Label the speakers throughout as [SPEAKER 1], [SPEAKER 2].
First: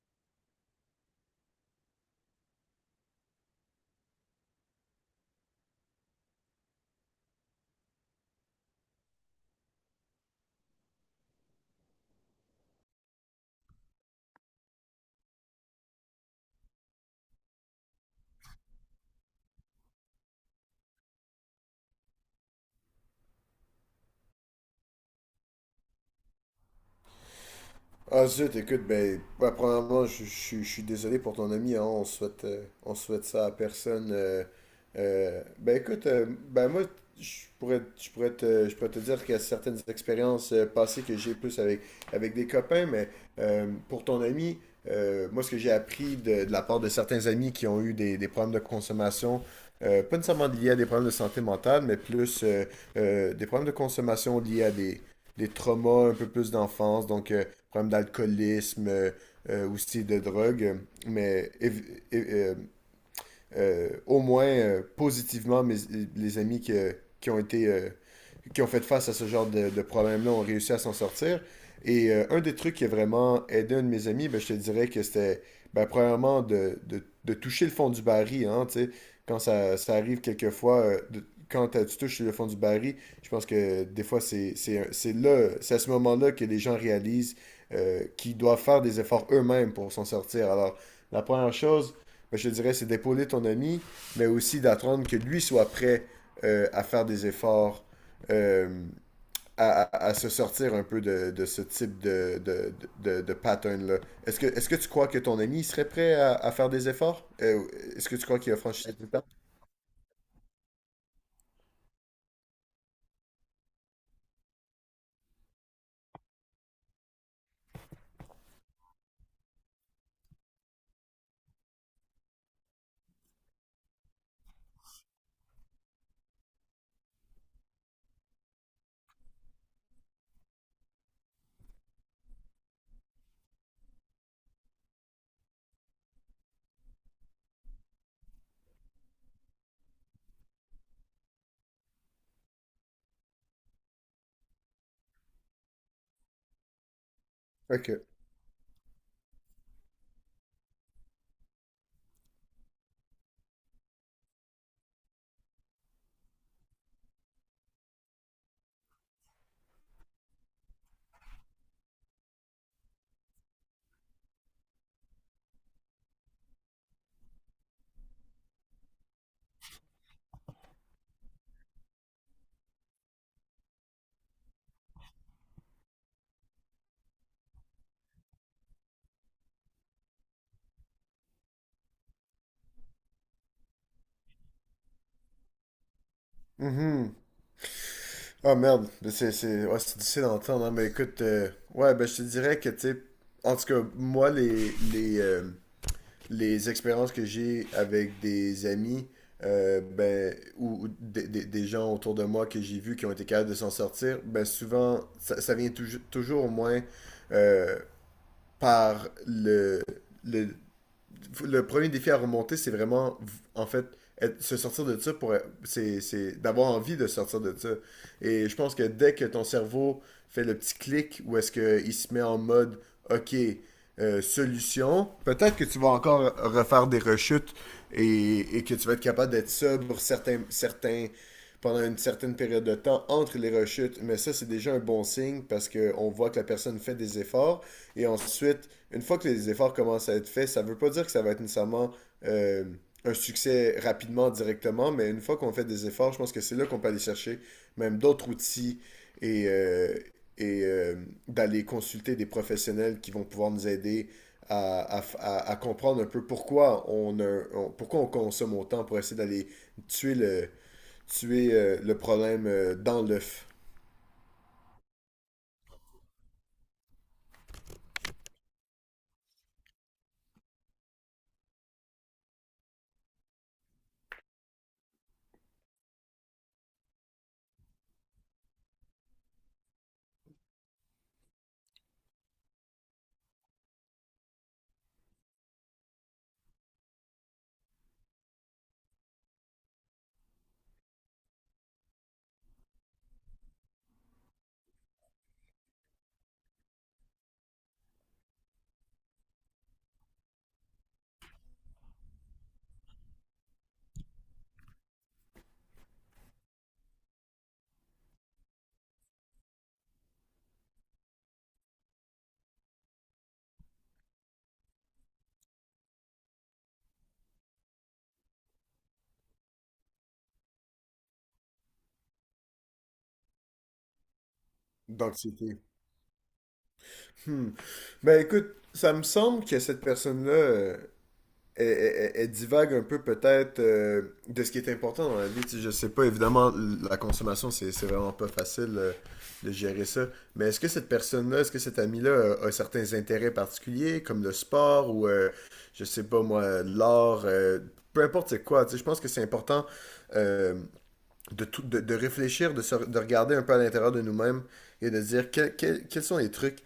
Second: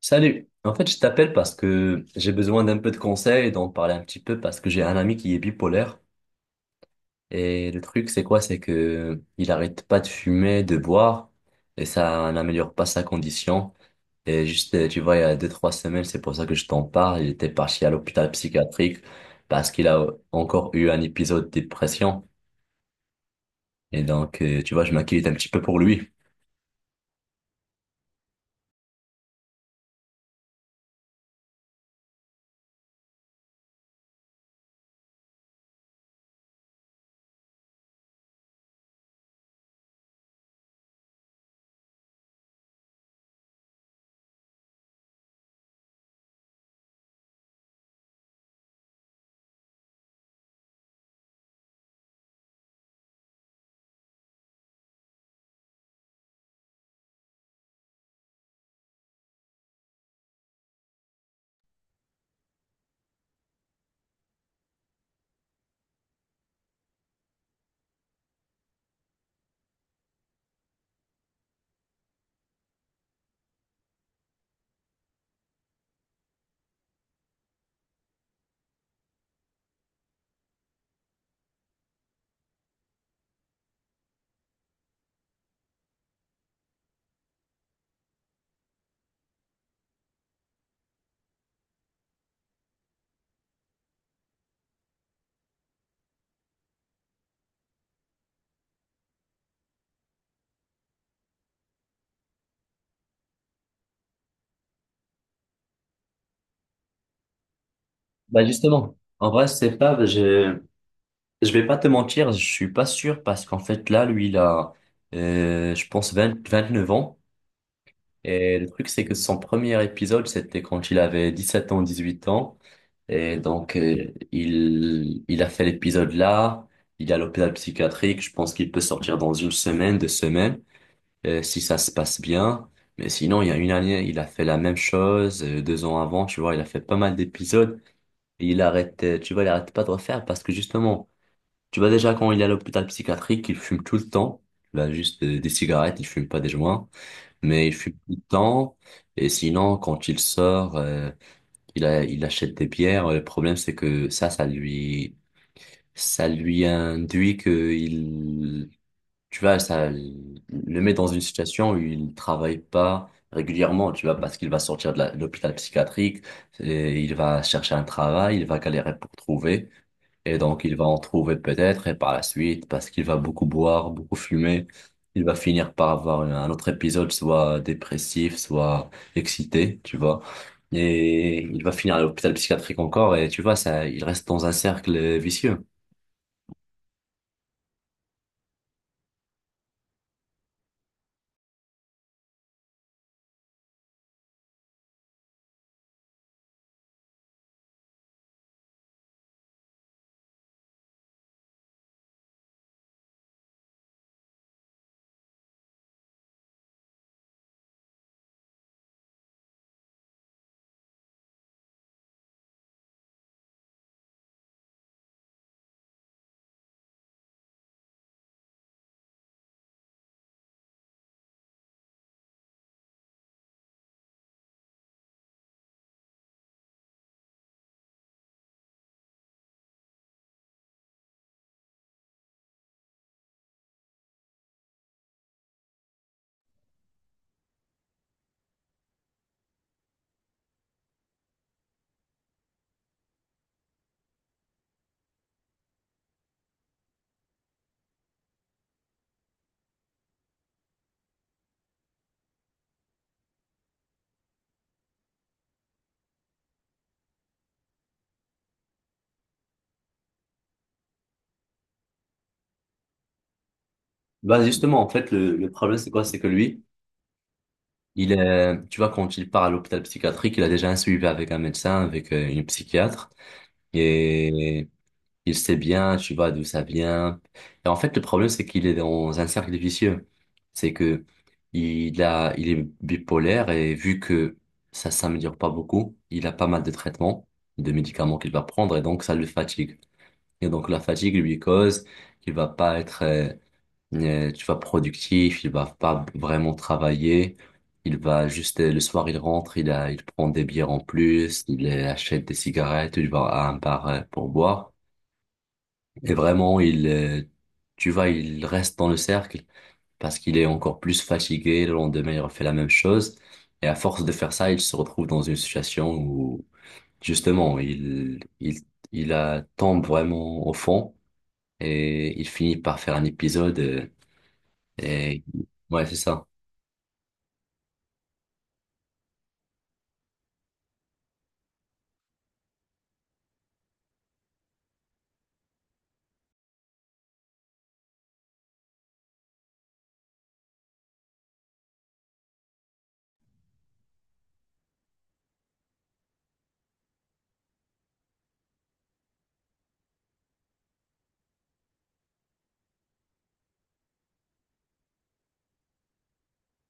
[SPEAKER 1] Salut. En fait, je t'appelle parce que j'ai besoin d'un peu de conseils, d'en parler un petit peu parce que j'ai un ami qui est bipolaire et le truc c'est quoi? C'est que il arrête pas de fumer, de boire et ça n'améliore pas sa condition. Et juste, tu vois, il y a 2, 3 semaines, c'est pour ça que je t'en parle. Il était parti à l'hôpital psychiatrique parce qu'il a encore eu un épisode de dépression. Et donc, tu vois, je m'inquiète un petit peu pour lui.
[SPEAKER 2] Ah zut, écoute, premièrement, je suis désolé pour ton ami, hein, on souhaite ça à personne. Ben écoute, ben moi, je pourrais te dire qu'il y a certaines expériences passées que j'ai plus avec des copains, mais pour ton ami, moi, ce que j'ai appris de la part de certains amis qui ont eu des problèmes de consommation, pas nécessairement liés à des problèmes de santé mentale, mais plus des problèmes de consommation liés des traumas un peu plus d'enfance, problèmes d'alcoolisme, aussi de drogue. Mais év- é- euh, Au moins positivement, les amis qui ont été qui ont fait face à ce genre de problème-là ont réussi à s'en sortir. Et un des trucs qui a vraiment aidé un de mes amis, ben, je te dirais que c'était ben, premièrement de toucher le fond du baril. Hein, tu sais, quand ça arrive quelquefois, quand tu touches le fond du baril, je pense que des fois, c'est là, c'est à ce moment-là que les gens réalisent qu'ils doivent faire des efforts eux-mêmes pour s'en sortir. Alors, la première chose, mais je te dirais, c'est d'épauler ton ami, mais aussi d'attendre que lui soit prêt à faire des efforts, euh, à se sortir un peu de ce type de pattern-là. Est-ce que tu crois que ton ami serait prêt à faire des efforts? Est-ce que tu crois
[SPEAKER 1] Bah
[SPEAKER 2] qu'il a franchi
[SPEAKER 1] justement,
[SPEAKER 2] cette étape?
[SPEAKER 1] en vrai, c'est pas, je vais pas te mentir, je suis pas sûr parce qu'en fait là, je pense, 29 ans. Et le truc, c'est que son premier épisode, c'était quand il avait 17 ans, 18 ans. Et donc, il a fait l'épisode là, il est à l'hôpital psychiatrique, je pense qu'il peut sortir dans une semaine, 2 semaines. Si ça se passe bien. Mais sinon, il y a une année, il a fait la même chose, 2 ans avant, tu vois, il a fait pas mal d'épisodes et il arrête, tu vois, il arrête pas de refaire parce que justement, tu vois déjà quand il est à l'hôpital psychiatrique, il fume tout le temps. Il a juste des cigarettes, il fume pas des joints, mais il
[SPEAKER 2] Ok.
[SPEAKER 1] fume tout le temps. Et sinon, quand il sort, il achète des bières. Le problème, c'est que ça lui induit que il tu vois, ça le met dans une situation où il travaille pas régulièrement, tu vois, parce qu'il va sortir de de l'hôpital psychiatrique, et il va chercher un travail, il va galérer pour trouver, et donc il va en trouver peut-être, et par la suite, parce qu'il va beaucoup boire, beaucoup fumer, il va finir par avoir un autre épisode, soit dépressif, soit excité, tu vois. Et il va finir à l'hôpital psychiatrique encore, et tu vois, ça, il reste dans un cercle vicieux.
[SPEAKER 2] Mhm. Ah merde, mais ouais, c'est difficile d'entendre, hein, mais écoute, ouais, ben je te dirais que, tu sais, en tout cas, moi, les expériences que j'ai avec des amis ou des gens autour de moi que j'ai vus qui ont été capables de s'en sortir, ben souvent, ça vient toujours au moins euh, par le- le premier défi à remonter, c'est vraiment, en fait, se sortir de ça pour. C'est d'avoir envie de sortir de ça. Et je pense que dès que ton cerveau fait le petit clic où est-ce qu'il se met en mode OK, solution, peut-être que tu vas encore refaire des rechutes et que tu vas être capable d'être sobre pendant une certaine période de temps entre les rechutes. Mais ça, c'est déjà un bon signe parce qu'on voit que la personne fait des efforts, et ensuite, une fois que les efforts commencent à être faits, ça ne veut pas dire que ça va être nécessairement euh, un succès rapidement, directement, mais une fois qu'on fait des efforts, je pense que c'est là qu'on peut aller chercher même d'autres outils et, euh, et euh, d'aller consulter des professionnels qui vont pouvoir nous aider à comprendre un peu pourquoi pourquoi on consomme autant pour essayer d'aller tuer tuer, le problème dans l'œuf
[SPEAKER 1] Bah justement, en fait, le problème, c'est quoi? C'est que tu vois, quand il part à l'hôpital psychiatrique, il a déjà un suivi avec un médecin, avec une psychiatre, et il sait bien, tu vois, d'où ça vient. Et en fait, le problème, c'est qu'il est dans un cercle vicieux. C'est que il est bipolaire et vu que ça s'améliore pas beaucoup, il a pas mal de traitements, de médicaments qu'il va prendre, et donc ça le fatigue. Et donc la fatigue lui cause qu'il va pas être tu vois, productif, il va pas vraiment travailler. Il va juste, le soir, il rentre, il prend des bières en plus, il achète des cigarettes, il va à un bar pour boire. Et vraiment, tu vois, il reste dans le cercle parce qu'il est encore plus fatigué. Le lendemain, il refait la même chose. Et à force de faire ça, il se retrouve dans une situation où, justement, tombe vraiment au fond et il finit par faire un épisode et,
[SPEAKER 2] d'anxiété.
[SPEAKER 1] ouais, c'est ça.
[SPEAKER 2] Hmm. Ben écoute, ça me semble que cette personne-là, elle divague un peu peut-être de ce qui est important dans la vie. Tu sais, je sais pas, évidemment, la consommation, c'est vraiment pas facile de gérer ça. Mais est-ce que cette personne-là, est-ce que cet ami-là a certains intérêts particuliers, comme le sport ou, je sais pas moi, l'art, peu importe c'est quoi. Tu sais, je pense que c'est important euh, de réfléchir, de regarder un peu à l'intérieur de nous-mêmes et de dire quels sont les trucs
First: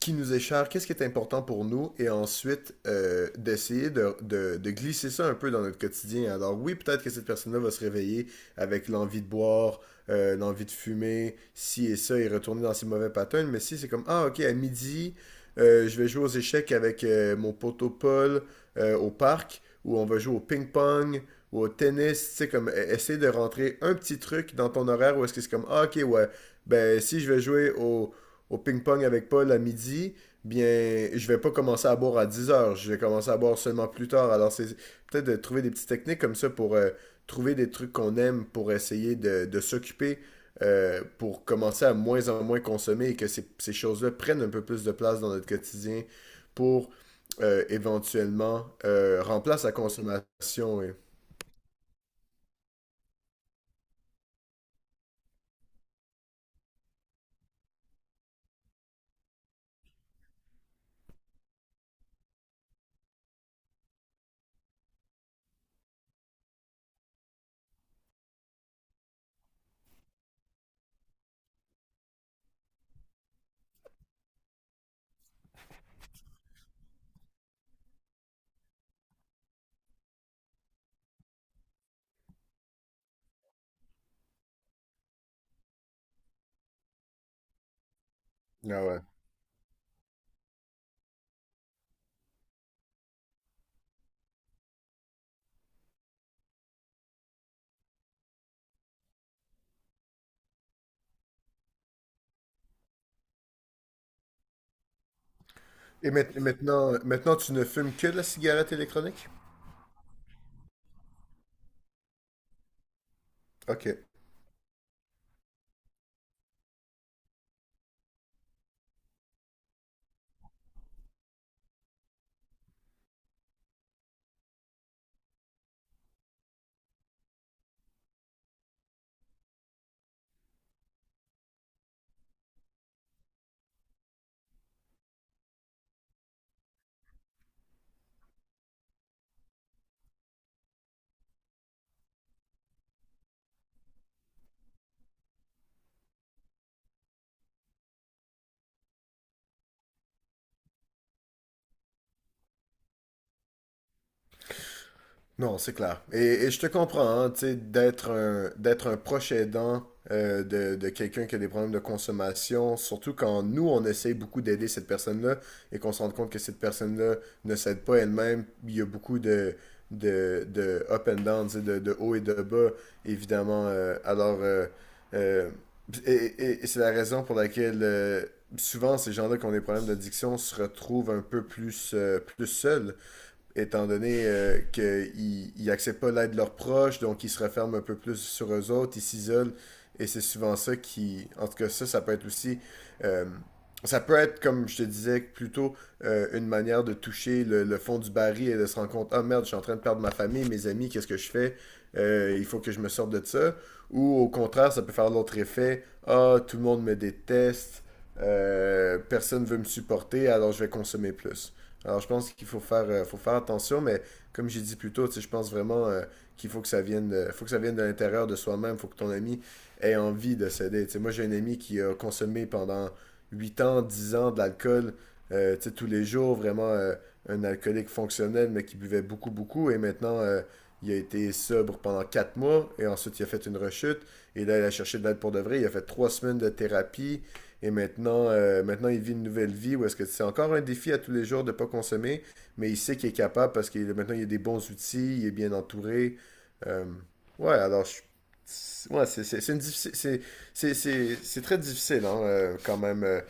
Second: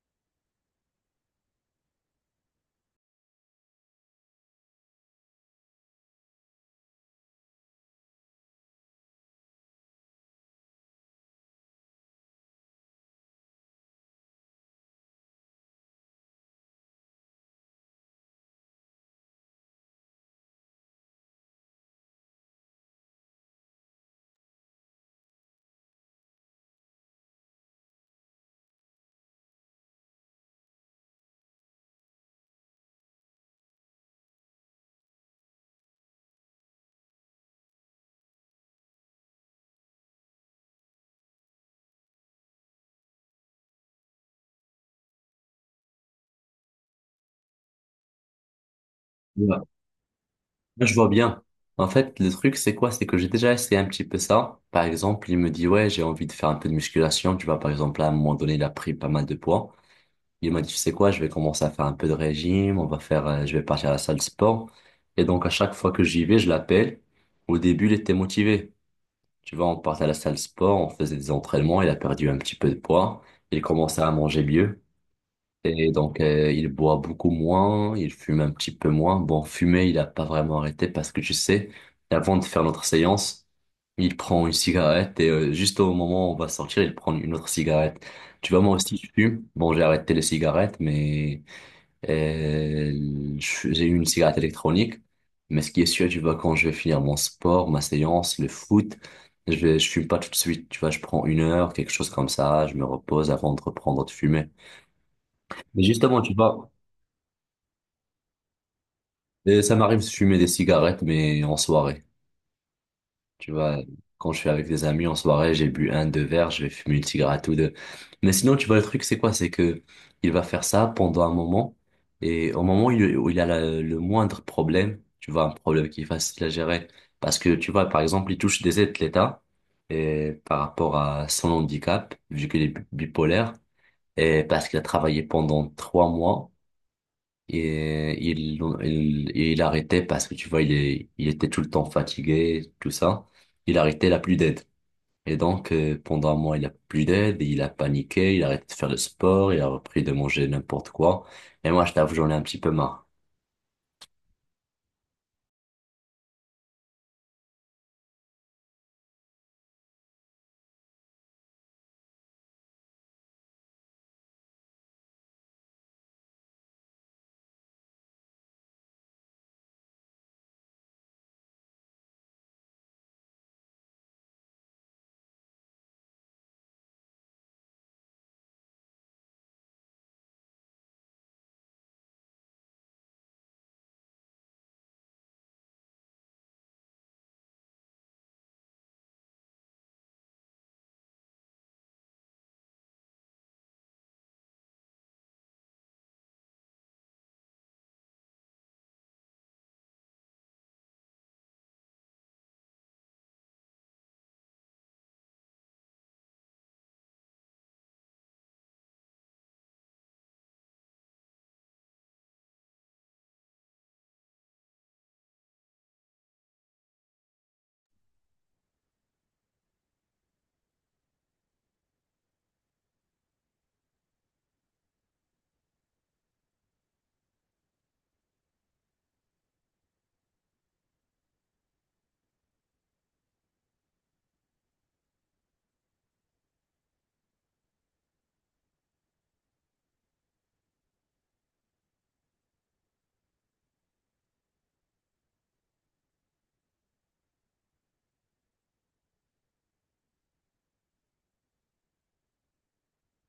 [SPEAKER 2] qui nous est cher, qu'est-ce qui est important pour nous, et ensuite d'essayer de glisser ça un peu dans notre quotidien. Alors oui, peut-être que cette personne-là va se réveiller avec l'envie de boire, l'envie de fumer, ci et ça, et retourner dans ses mauvais patterns, mais si c'est comme, ah ok, à midi, je vais jouer aux échecs avec mon poteau Paul au parc, ou on va jouer au ping-pong, ou au tennis, tu sais, comme essayer de rentrer un petit truc dans ton horaire où est-ce que c'est comme, ah ok, ouais, ben si je vais jouer au ping-pong avec Paul à midi, bien, je vais pas commencer à boire à 10 heures. Je vais commencer à boire seulement plus tard. Alors, c'est peut-être de trouver des petites techniques comme ça pour trouver des trucs qu'on aime pour essayer de s'occuper, pour commencer à moins en moins consommer et que ces choses-là prennent un peu plus de place dans notre quotidien pour éventuellement
[SPEAKER 1] Ouais.
[SPEAKER 2] remplacer la consommation.
[SPEAKER 1] Là, je
[SPEAKER 2] Et,
[SPEAKER 1] vois bien. En fait, le truc, c'est quoi? C'est que j'ai déjà essayé un petit peu ça. Par exemple, il me dit, ouais, j'ai envie de faire un peu de musculation. Tu vois, par exemple, à un moment donné, il a pris pas mal de poids. Il m'a dit, tu sais quoi, je vais commencer à faire un peu de régime. On va faire, je vais partir à la salle de sport. Et donc, à chaque fois que j'y vais, je l'appelle. Au début, il était motivé. Tu vois, on partait à la salle de sport, on faisait des entraînements. Il a perdu un petit peu de poids. Il commençait à manger mieux. Et donc, il boit beaucoup moins, il fume un petit peu moins. Bon, fumer, il n'a pas vraiment arrêté parce que tu sais, avant de faire notre séance, il prend une cigarette et juste au moment où on va sortir, il prend une autre cigarette. Tu vois, moi
[SPEAKER 2] ah
[SPEAKER 1] aussi,
[SPEAKER 2] ouais,
[SPEAKER 1] je fume. Bon, j'ai arrêté les cigarettes, mais euh, j'ai eu une cigarette électronique. Mais ce qui est sûr, tu vois, quand je vais finir mon sport, ma séance, le foot, je fume pas tout de suite. Tu vois, je prends une heure, quelque chose comme ça, je me repose avant de reprendre de fumer. Mais
[SPEAKER 2] et
[SPEAKER 1] justement, tu vois,
[SPEAKER 2] maintenant, maintenant, tu ne fumes que de la cigarette électronique?
[SPEAKER 1] et ça m'arrive de fumer des cigarettes, mais en soirée. Tu vois,
[SPEAKER 2] Ok.
[SPEAKER 1] quand je suis avec des amis en soirée, j'ai bu un, deux verres, je vais fumer une cigarette ou deux. Mais sinon, tu vois, le truc, c'est quoi? C'est que il va faire ça pendant un moment, et au moment où il a le moindre problème, tu vois, un problème qui est facile à gérer, parce que, tu vois, par exemple, il touche des aides de l'État, et par rapport à son handicap, vu qu'il est bipolaire, et parce qu'il a travaillé pendant 3 mois, et il arrêtait parce que tu vois, il était tout le temps fatigué, tout ça. Il arrêtait, il a plus d'aide. Et donc, pendant un mois, il a plus d'aide, il a paniqué, il a arrêté de faire le sport, il a repris de manger n'importe quoi. Et moi, je t'avoue, j'en ai un petit peu marre.
[SPEAKER 2] Non, c'est clair. Et je te comprends, hein, tu sais, d'être un proche aidant de quelqu'un qui a des problèmes de consommation, surtout quand nous, on essaye beaucoup d'aider cette personne-là et qu'on se rend compte que cette personne-là ne s'aide pas elle-même. Il y a beaucoup de up and down, tu sais, de haut et de bas, évidemment. Euh, et c'est la raison pour laquelle souvent ces gens-là qui ont des problèmes d'addiction se retrouvent un peu plus, plus seuls étant donné qu'ils n'acceptent pas l'aide de leurs proches, donc ils se referment un peu plus sur eux autres, ils s'isolent, et c'est souvent ça qui... En tout cas, ça peut être aussi... euh, Ça peut être, comme je te disais, plutôt une manière de toucher le fond du baril et de se rendre compte, ah merde, je suis en train de perdre ma famille, mes amis, qu'est-ce que je fais? Il faut que je me sorte de ça. Ou au contraire, ça peut faire l'autre effet, ah, tout le monde me déteste, personne ne veut me supporter, alors je vais consommer plus. Alors, je pense qu'il faut faire attention, mais comme j'ai dit plus tôt, tu sais, je pense vraiment qu'il faut que ça vienne, faut que ça vienne de l'intérieur de soi-même. Il faut que ton ami ait envie de céder. Tu sais, moi, j'ai un ami qui a consommé pendant 8 ans, 10 ans de l'alcool, tu sais, tous les jours, vraiment un alcoolique fonctionnel, mais qui buvait beaucoup, beaucoup. Et maintenant, il a été sobre pendant 4 mois, et ensuite, il a fait une rechute. Et là, il a cherché de l'aide pour de vrai. Il a fait 3 semaines de thérapie. Et maintenant, maintenant, il vit une nouvelle vie où est-ce que c'est encore un défi à tous les jours de ne pas consommer, mais il sait qu'il est capable parce que maintenant, il a des bons outils, il est bien entouré. Euh, ouais, alors, je- ouais, c'est une diffi- c'est très difficile hein, quand même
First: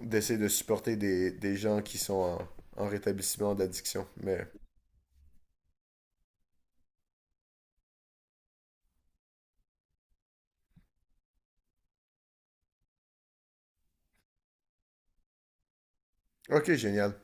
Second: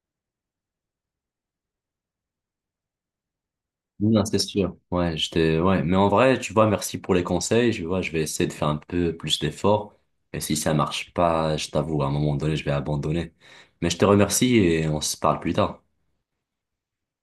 [SPEAKER 2] d'essayer de supporter des gens qui sont en rétablissement d'addiction.
[SPEAKER 1] Non, c'est
[SPEAKER 2] Mais
[SPEAKER 1] sûr. Ouais, j'étais, ouais. Mais en vrai, tu vois, merci pour les conseils. Je vois, je vais essayer de faire un peu plus d'efforts. Et si ça marche pas, je t'avoue, à un moment donné, je vais abandonner. Mais je te remercie et on se parle plus tard.
[SPEAKER 2] ok, génial.